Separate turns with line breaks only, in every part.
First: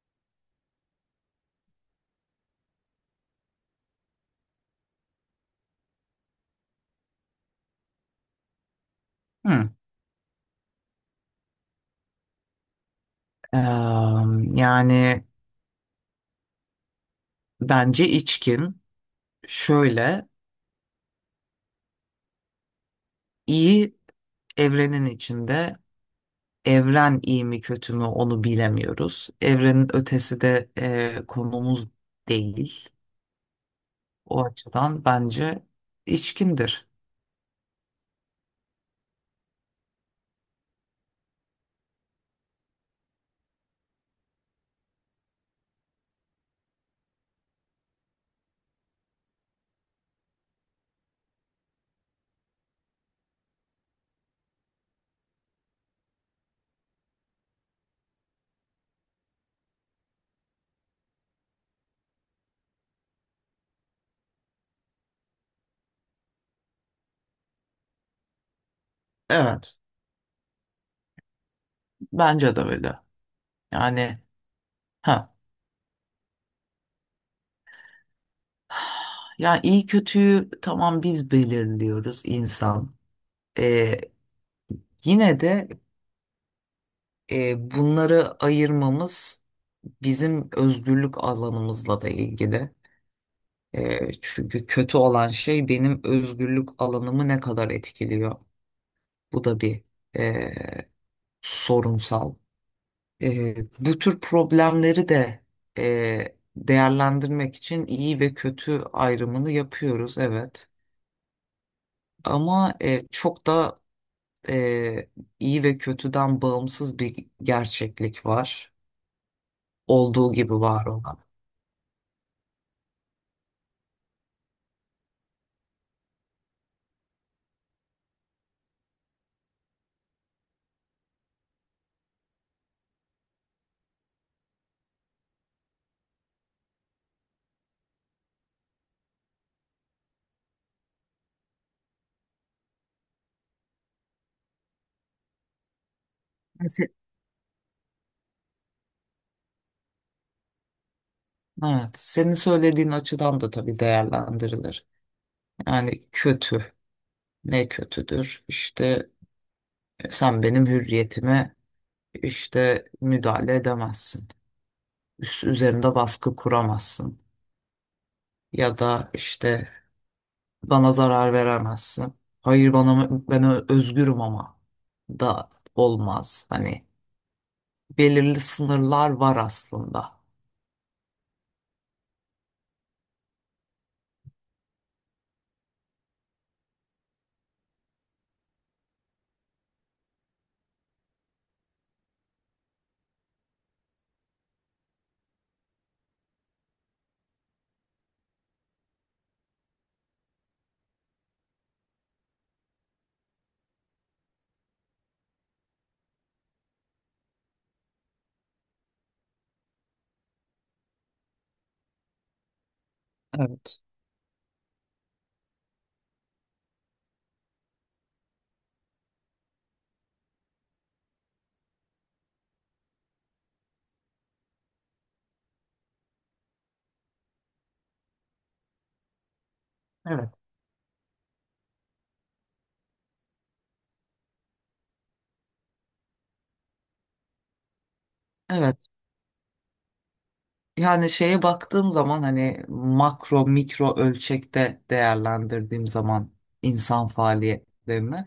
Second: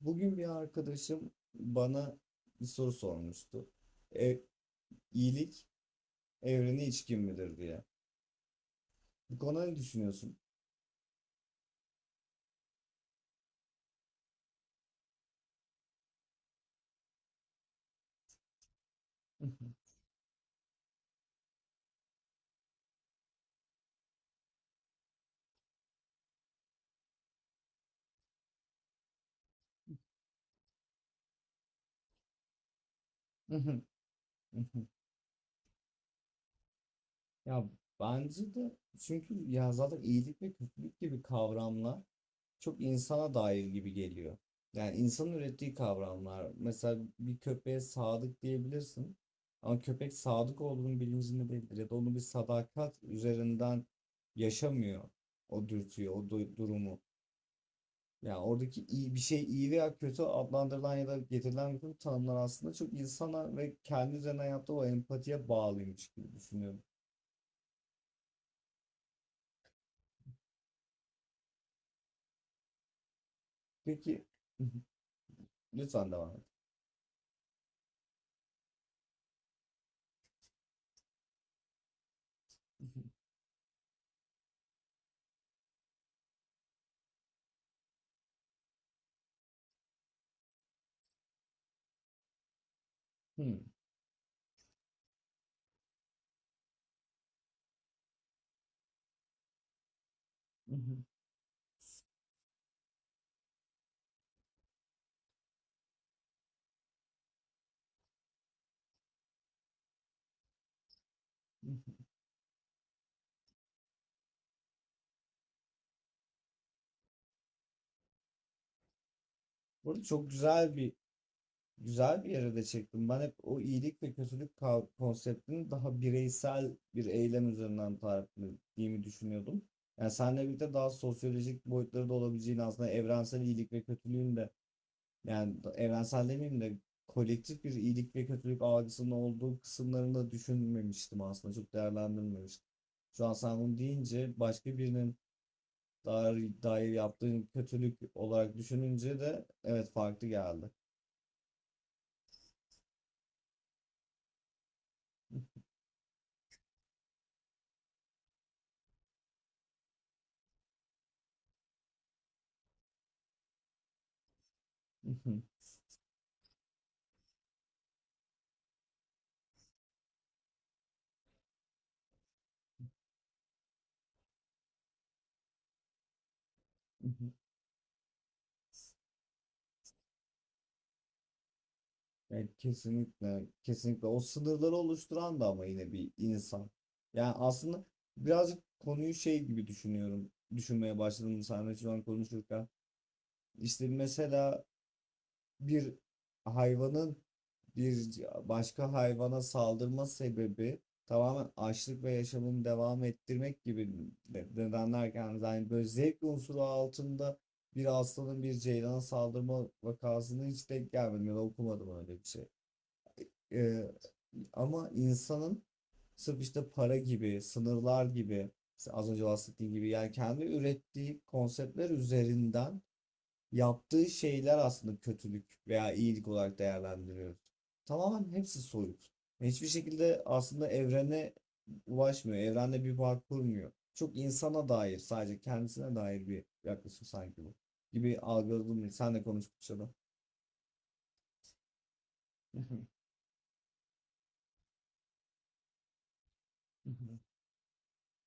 Bugün bir arkadaşım bana bir soru sormuştu. E, iyilik evrene içkin midir diye. Bu konuda
Hı.
ne düşünüyorsun?
Eee, yani bence içkin, şöyle, iyi evrenin içinde, evren iyi mi kötü mü onu bilemiyoruz. Evrenin ötesi de konumuz değil. O açıdan bence içkindir.
Ya bence de, çünkü ya zaten iyilik ve kötülük gibi kavramlar çok insana dair gibi geliyor. Yani insanın ürettiği kavramlar. Mesela bir köpeğe sadık diyebilirsin. Ama köpek sadık olduğunun bilincinde değildir, ya da onu bir sadakat üzerinden yaşamıyor o dürtüyü, durumu. Yani oradaki iyi bir şey, iyi veya kötü adlandırılan ya da getirilen bütün tanımlar aslında çok insana ve kendi üzerinden yaptığı o empatiye bağlıymış gibi düşünüyorum.
Evet, bence de öyle. Yani
Peki,
ha.
lütfen devam et.
Yani iyi kötüyü, tamam, biz belirliyoruz, insan. Eee, yine de bunları ayırmamız bizim özgürlük alanımızla da ilgili.
Hmm.
E, çünkü kötü olan şey benim özgürlük alanımı ne kadar etkiliyor. Bu da bir e, sorunsal. E, bu tür problemleri de değerlendirmek için iyi ve kötü ayrımını yapıyoruz, evet. Ama çok da e, iyi ve kötüden bağımsız bir gerçeklik var.
Burada çok
Olduğu gibi
güzel
var
bir
olan.
güzel bir yere de çektim. Ben hep o iyilik ve kötülük konseptini daha bireysel bir eylem üzerinden tarif ettiğimi düşünüyordum. Yani seninle birlikte daha sosyolojik boyutları da olabileceğini, aslında evrensel iyilik ve kötülüğün de. Yani evrensel demeyeyim de, kolektif bir iyilik ve kötülük algısının olduğu kısımlarını da düşünmemiştim aslında. Çok değerlendirmemiştim. Şu an sen bunu deyince başka birinin dair
Yani
yaptığın kötülük olarak düşününce de evet, farklı geldi.
evet, senin söylediğin açıdan da tabii değerlendirilir. Yani kötü, ne kötüdür? İşte sen benim hürriyetime işte müdahale edemezsin. Üzerinde baskı kuramazsın. Ya da işte bana zarar veremezsin. Hayır, bana ben özgürüm ama da olmaz. Hani belirli sınırlar var aslında.
Yani kesinlikle, kesinlikle o sınırları oluşturan da ama yine bir insan. Yani aslında birazcık konuyu şey gibi düşünüyorum. Düşünmeye başladım seninle şu an konuşurken. İşte mesela bir hayvanın bir başka hayvana saldırma sebebi tamamen açlık ve yaşamını devam ettirmek gibi nedenlerken, yani böyle zevk unsuru altında bir aslanın bir ceylana saldırma vakasını hiç denk gelmedim ya da okumadım öyle bir şey.
Evet.
Ee, Ama insanın sırf işte para gibi, sınırlar gibi, az önce bahsettiğim gibi yani kendi ürettiği konseptler üzerinden yaptığı şeyler aslında kötülük veya iyilik olarak değerlendiriyoruz. Tamamen hepsi soyut. Hiçbir şekilde
Evet.
aslında evrene ulaşmıyor. Evrende bir bağ kurmuyor. Çok insana dair, sadece kendisine dair bir yaklaşım sanki bu. Gibi
Evet.
algıladım. Senle konuştukça da.
Yani şeye baktığım zaman, hani makro mikro ölçekte değerlendirdiğim zaman insan faaliyetlerini,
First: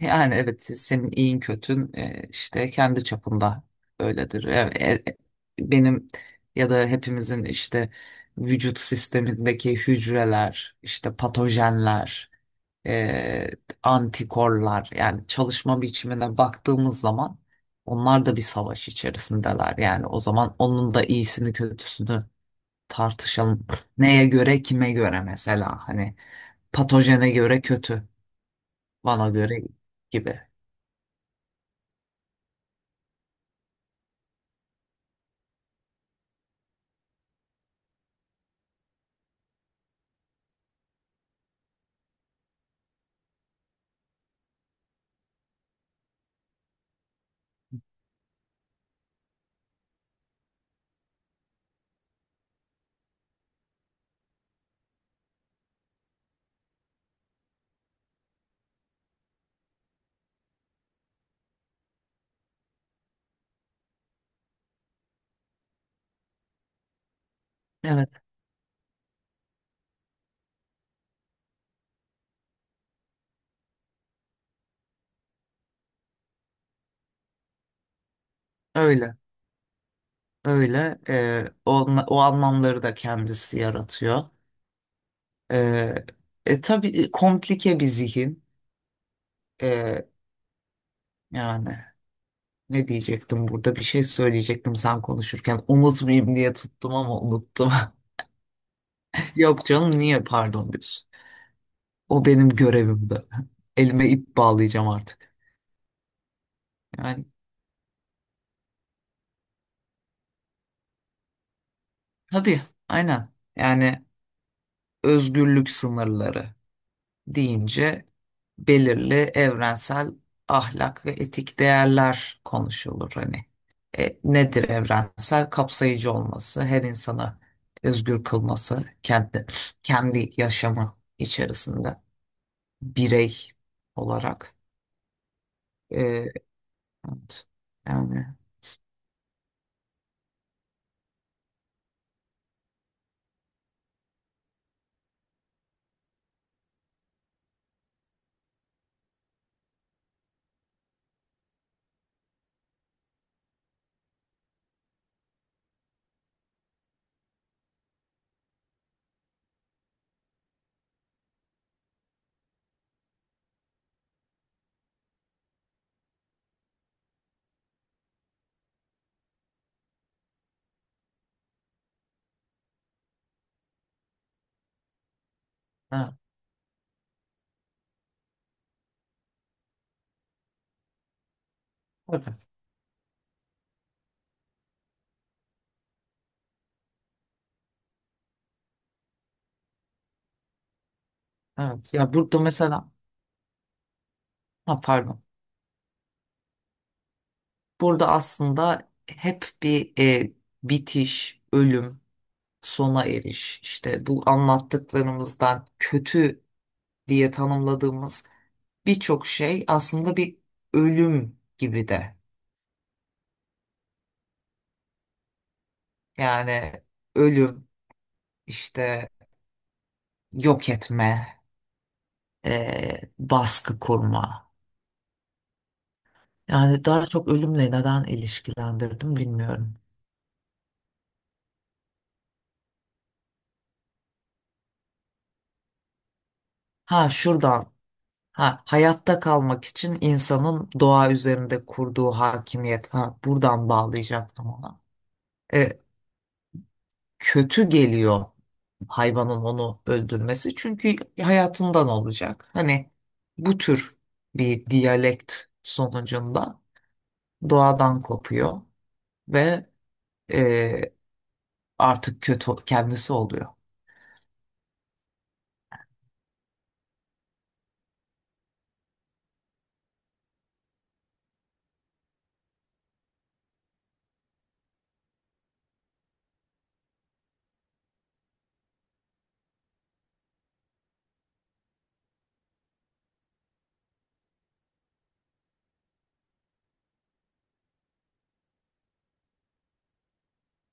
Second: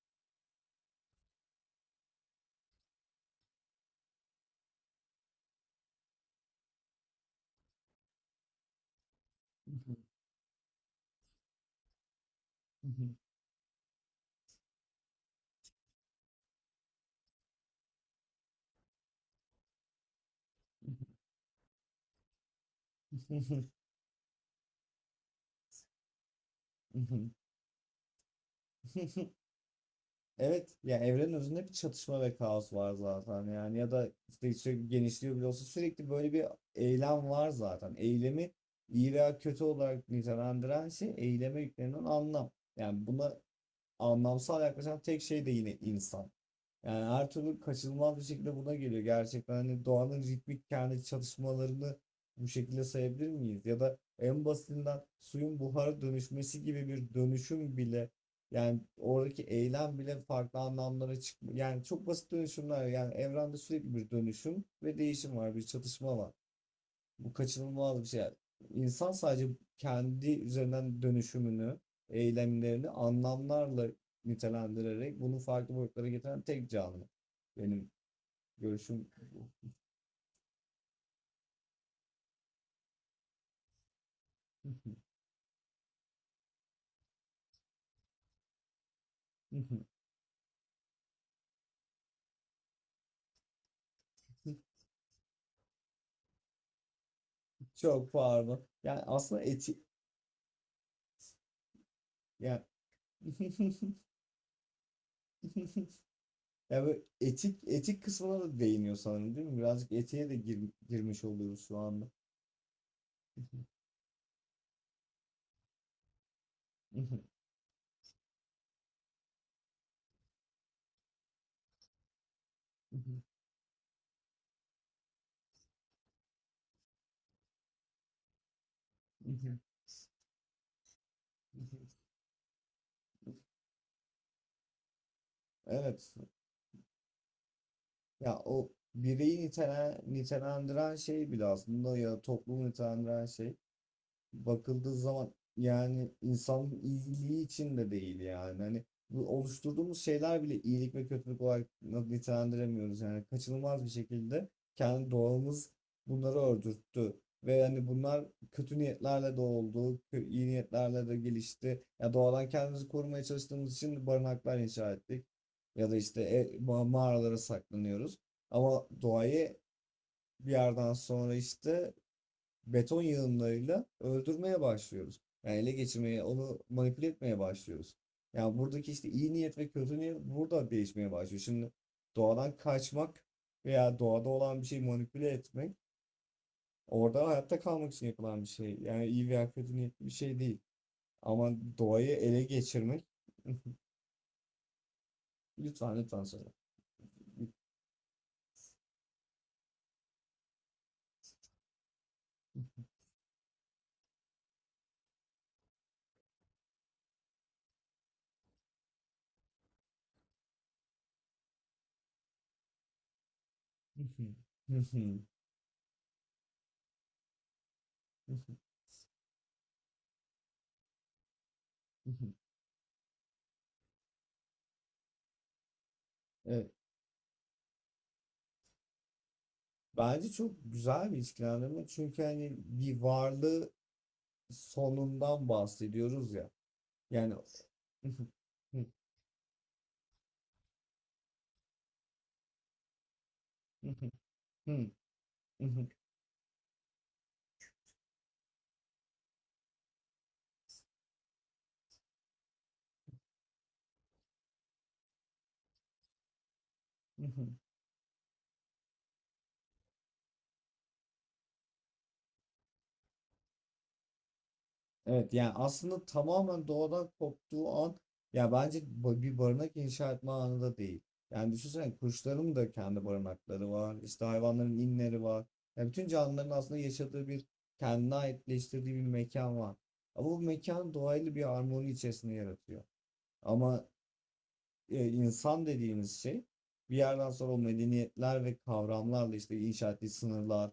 yani evet, senin iyin kötün işte kendi çapında öyledir. Benim ya da hepimizin işte vücut sistemindeki hücreler, işte patojenler, e, antikorlar, yani çalışma biçimine baktığımız zaman onlar da bir savaş içerisindeler. Yani o zaman onun da iyisini kötüsünü tartışalım. Neye göre, kime göre, mesela hani patojene göre kötü. Bana göre gibi.
Evet, ya evrenin özünde bir çatışma ve kaos var zaten, yani ya da işte sürekli genişliyor bile olsa sürekli böyle bir eylem var zaten. Eylemi iyi veya kötü olarak nitelendiren şey, eyleme yüklenen anlam. Yani buna anlamsal yaklaşan tek şey de yine insan. Yani her türlü kaçınılmaz bir şekilde buna geliyor. Gerçekten hani doğanın ritmik kendi çalışmalarını bu şekilde sayabilir miyiz? Ya da en basitinden suyun buhara dönüşmesi gibi bir dönüşüm bile, yani oradaki eylem bile farklı anlamlara çıkmıyor. Yani çok basit dönüşümler, yani evrende sürekli bir dönüşüm ve değişim var, bir çatışma var. Bu kaçınılmaz bir
Evet,
şey. Yani. İnsan sadece kendi üzerinden dönüşümünü, eylemlerini anlamlarla nitelendirerek bunu farklı boyutlara getiren tek canlı. Benim görüşüm
öyle,
bu.
öyle. O, o anlamları da kendisi yaratıyor. Ee, tabii, komplike bir zihin. Ee, yani ne diyecektim burada? Bir şey söyleyecektim sen konuşurken. Unutmayayım diye tuttum ama unuttum.
Çok pardon. Yani aslında
Yok
etik,
canım, niye pardon diyorsun? O benim
yani
görevimdi. Elime ip bağlayacağım artık.
yani böyle
Yani
etik kısmına da değiniyor sanırım, değil mi? Birazcık etiğe de girmiş oluyoruz şu anda.
tabii, aynen. Yani özgürlük sınırları deyince belirli evrensel ahlak ve etik değerler konuşulur. Hani nedir evrensel? Kapsayıcı olması, her insana özgür kılması, kendi yaşamı içerisinde birey olarak.
Evet.
E, evet. Yani
Ya o bireyi nitelendiren şey bile, aslında ya toplumu nitelendiren şey bakıldığı zaman, yani insanın iyiliği için de değil yani. Hani bu oluşturduğumuz şeyler bile iyilik ve kötülük olarak nitelendiremiyoruz. Yani kaçınılmaz bir şekilde kendi doğamız bunları öldürttü. Ve hani bunlar kötü niyetlerle de oldu, iyi niyetlerle de gelişti. Ya doğadan kendimizi korumaya çalıştığımız için barınaklar inşa ettik. Ya da işte mağaralara saklanıyoruz. Ama doğayı bir yerden sonra işte beton yığınlarıyla öldürmeye başlıyoruz. Yani ele
evet,
geçirmeye, onu manipüle etmeye başlıyoruz. Yani buradaki işte iyi niyet ve kötü niyet burada değişmeye başlıyor. Şimdi
evet,
doğadan kaçmak veya doğada olan bir şeyi manipüle etmek, orada hayatta kalmak için yapılan bir şey. Yani iyi veya kötü niyetli bir şey değil. Ama
evet. Ya
doğayı
burada
ele
mesela,
geçirmek.
ha, pardon.
Lütfen lütfen söyle.
Burada aslında hep bir bitiş, ölüm, sona eriş, işte bu anlattıklarımızdan kötü diye tanımladığımız birçok şey aslında bir ölüm gibi de. Yani ölüm, işte yok etme, baskı kurma.
Evet.
Yani daha çok ölümle neden ilişkilendirdim bilmiyorum.
Bence çok güzel bir ilişkilendirme, çünkü hani bir varlığı sonundan bahsediyoruz ya.
Ha,
Yani
şuradan. Ha, hayatta kalmak için insanın doğa üzerinde kurduğu hakimiyet. Ha, buradan bağlayacaktım ona. E, kötü geliyor hayvanın onu öldürmesi, çünkü hayatından olacak. Hani bu tür bir diyalekt sonucunda doğadan kopuyor ve e, artık kötü kendisi oluyor.
evet, yani aslında tamamen doğadan koptuğu an, ya bence bir barınak inşa etme anı da değil. Yani düşünsene, kuşların da kendi barınakları var, işte hayvanların inleri var. Ya bütün canlıların aslında yaşadığı bir, kendine aitleştirdiği bir mekan var. Ama bu mekan doğayla bir harmoni içerisinde yaratıyor. Ama insan dediğimiz şey bir yerden sonra o medeniyetler ve kavramlarla işte inşa ettiği sınırlar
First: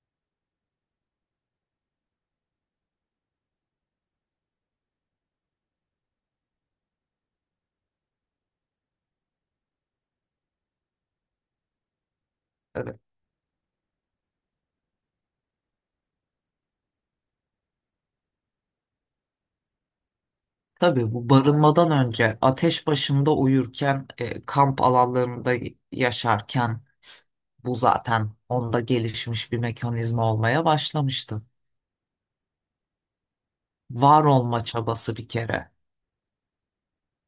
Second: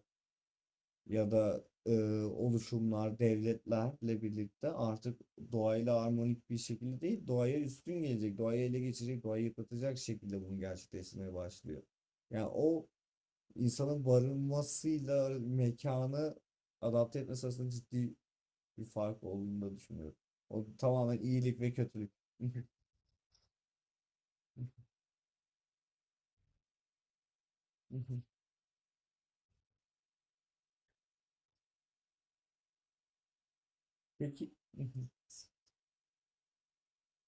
ya da oluşumlar, devletlerle birlikte artık doğayla harmonik bir şekilde değil, doğaya üstün gelecek, doğayı ele geçirecek, doğayı yıpratacak şekilde bunu gerçekleştirmeye başlıyor. Yani o
Evet.
insanın barınmasıyla mekanı adapte etmesi arasında ciddi bir fark olduğunu da düşünüyorum. O
Tabii
tamamen
bu
iyilik ve
barınmadan
kötülük.
önce ateş başında uyurken, kamp alanlarında yaşarken bu zaten onda gelişmiş bir mekanizma olmaya başlamıştı. Var
Peki.
olma çabası bir kere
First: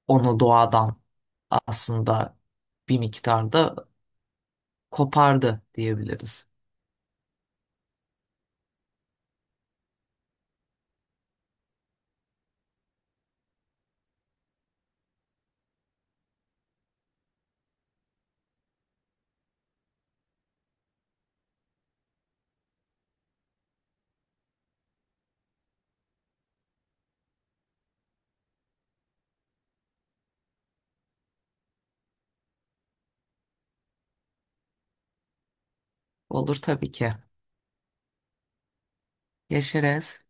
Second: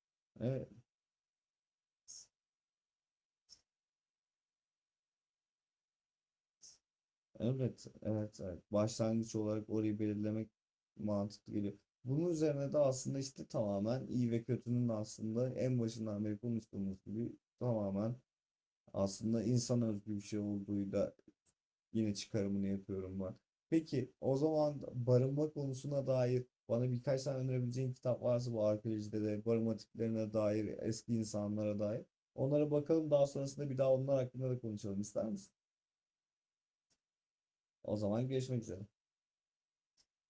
onu
Evet.
doğadan aslında bir miktarda kopardı diyebiliriz.
Evet, evet, evet, Başlangıç olarak orayı belirlemek mantıklı geliyor. Bunun üzerine de aslında işte tamamen iyi ve kötünün, aslında en başından beri konuştuğumuz gibi, tamamen aslında insan özgü bir şey olduğuyla yine çıkarımını yapıyorum ben. Peki o zaman, barınma konusuna dair bana birkaç tane önerebileceğin kitap varsa, bu arkeolojide de barınma tiplerine dair, eski insanlara dair. Onlara bakalım, daha sonrasında bir daha onlar hakkında da konuşalım, ister misin?
Olur tabii ki.
O zaman görüşmek üzere.
Yaşarız.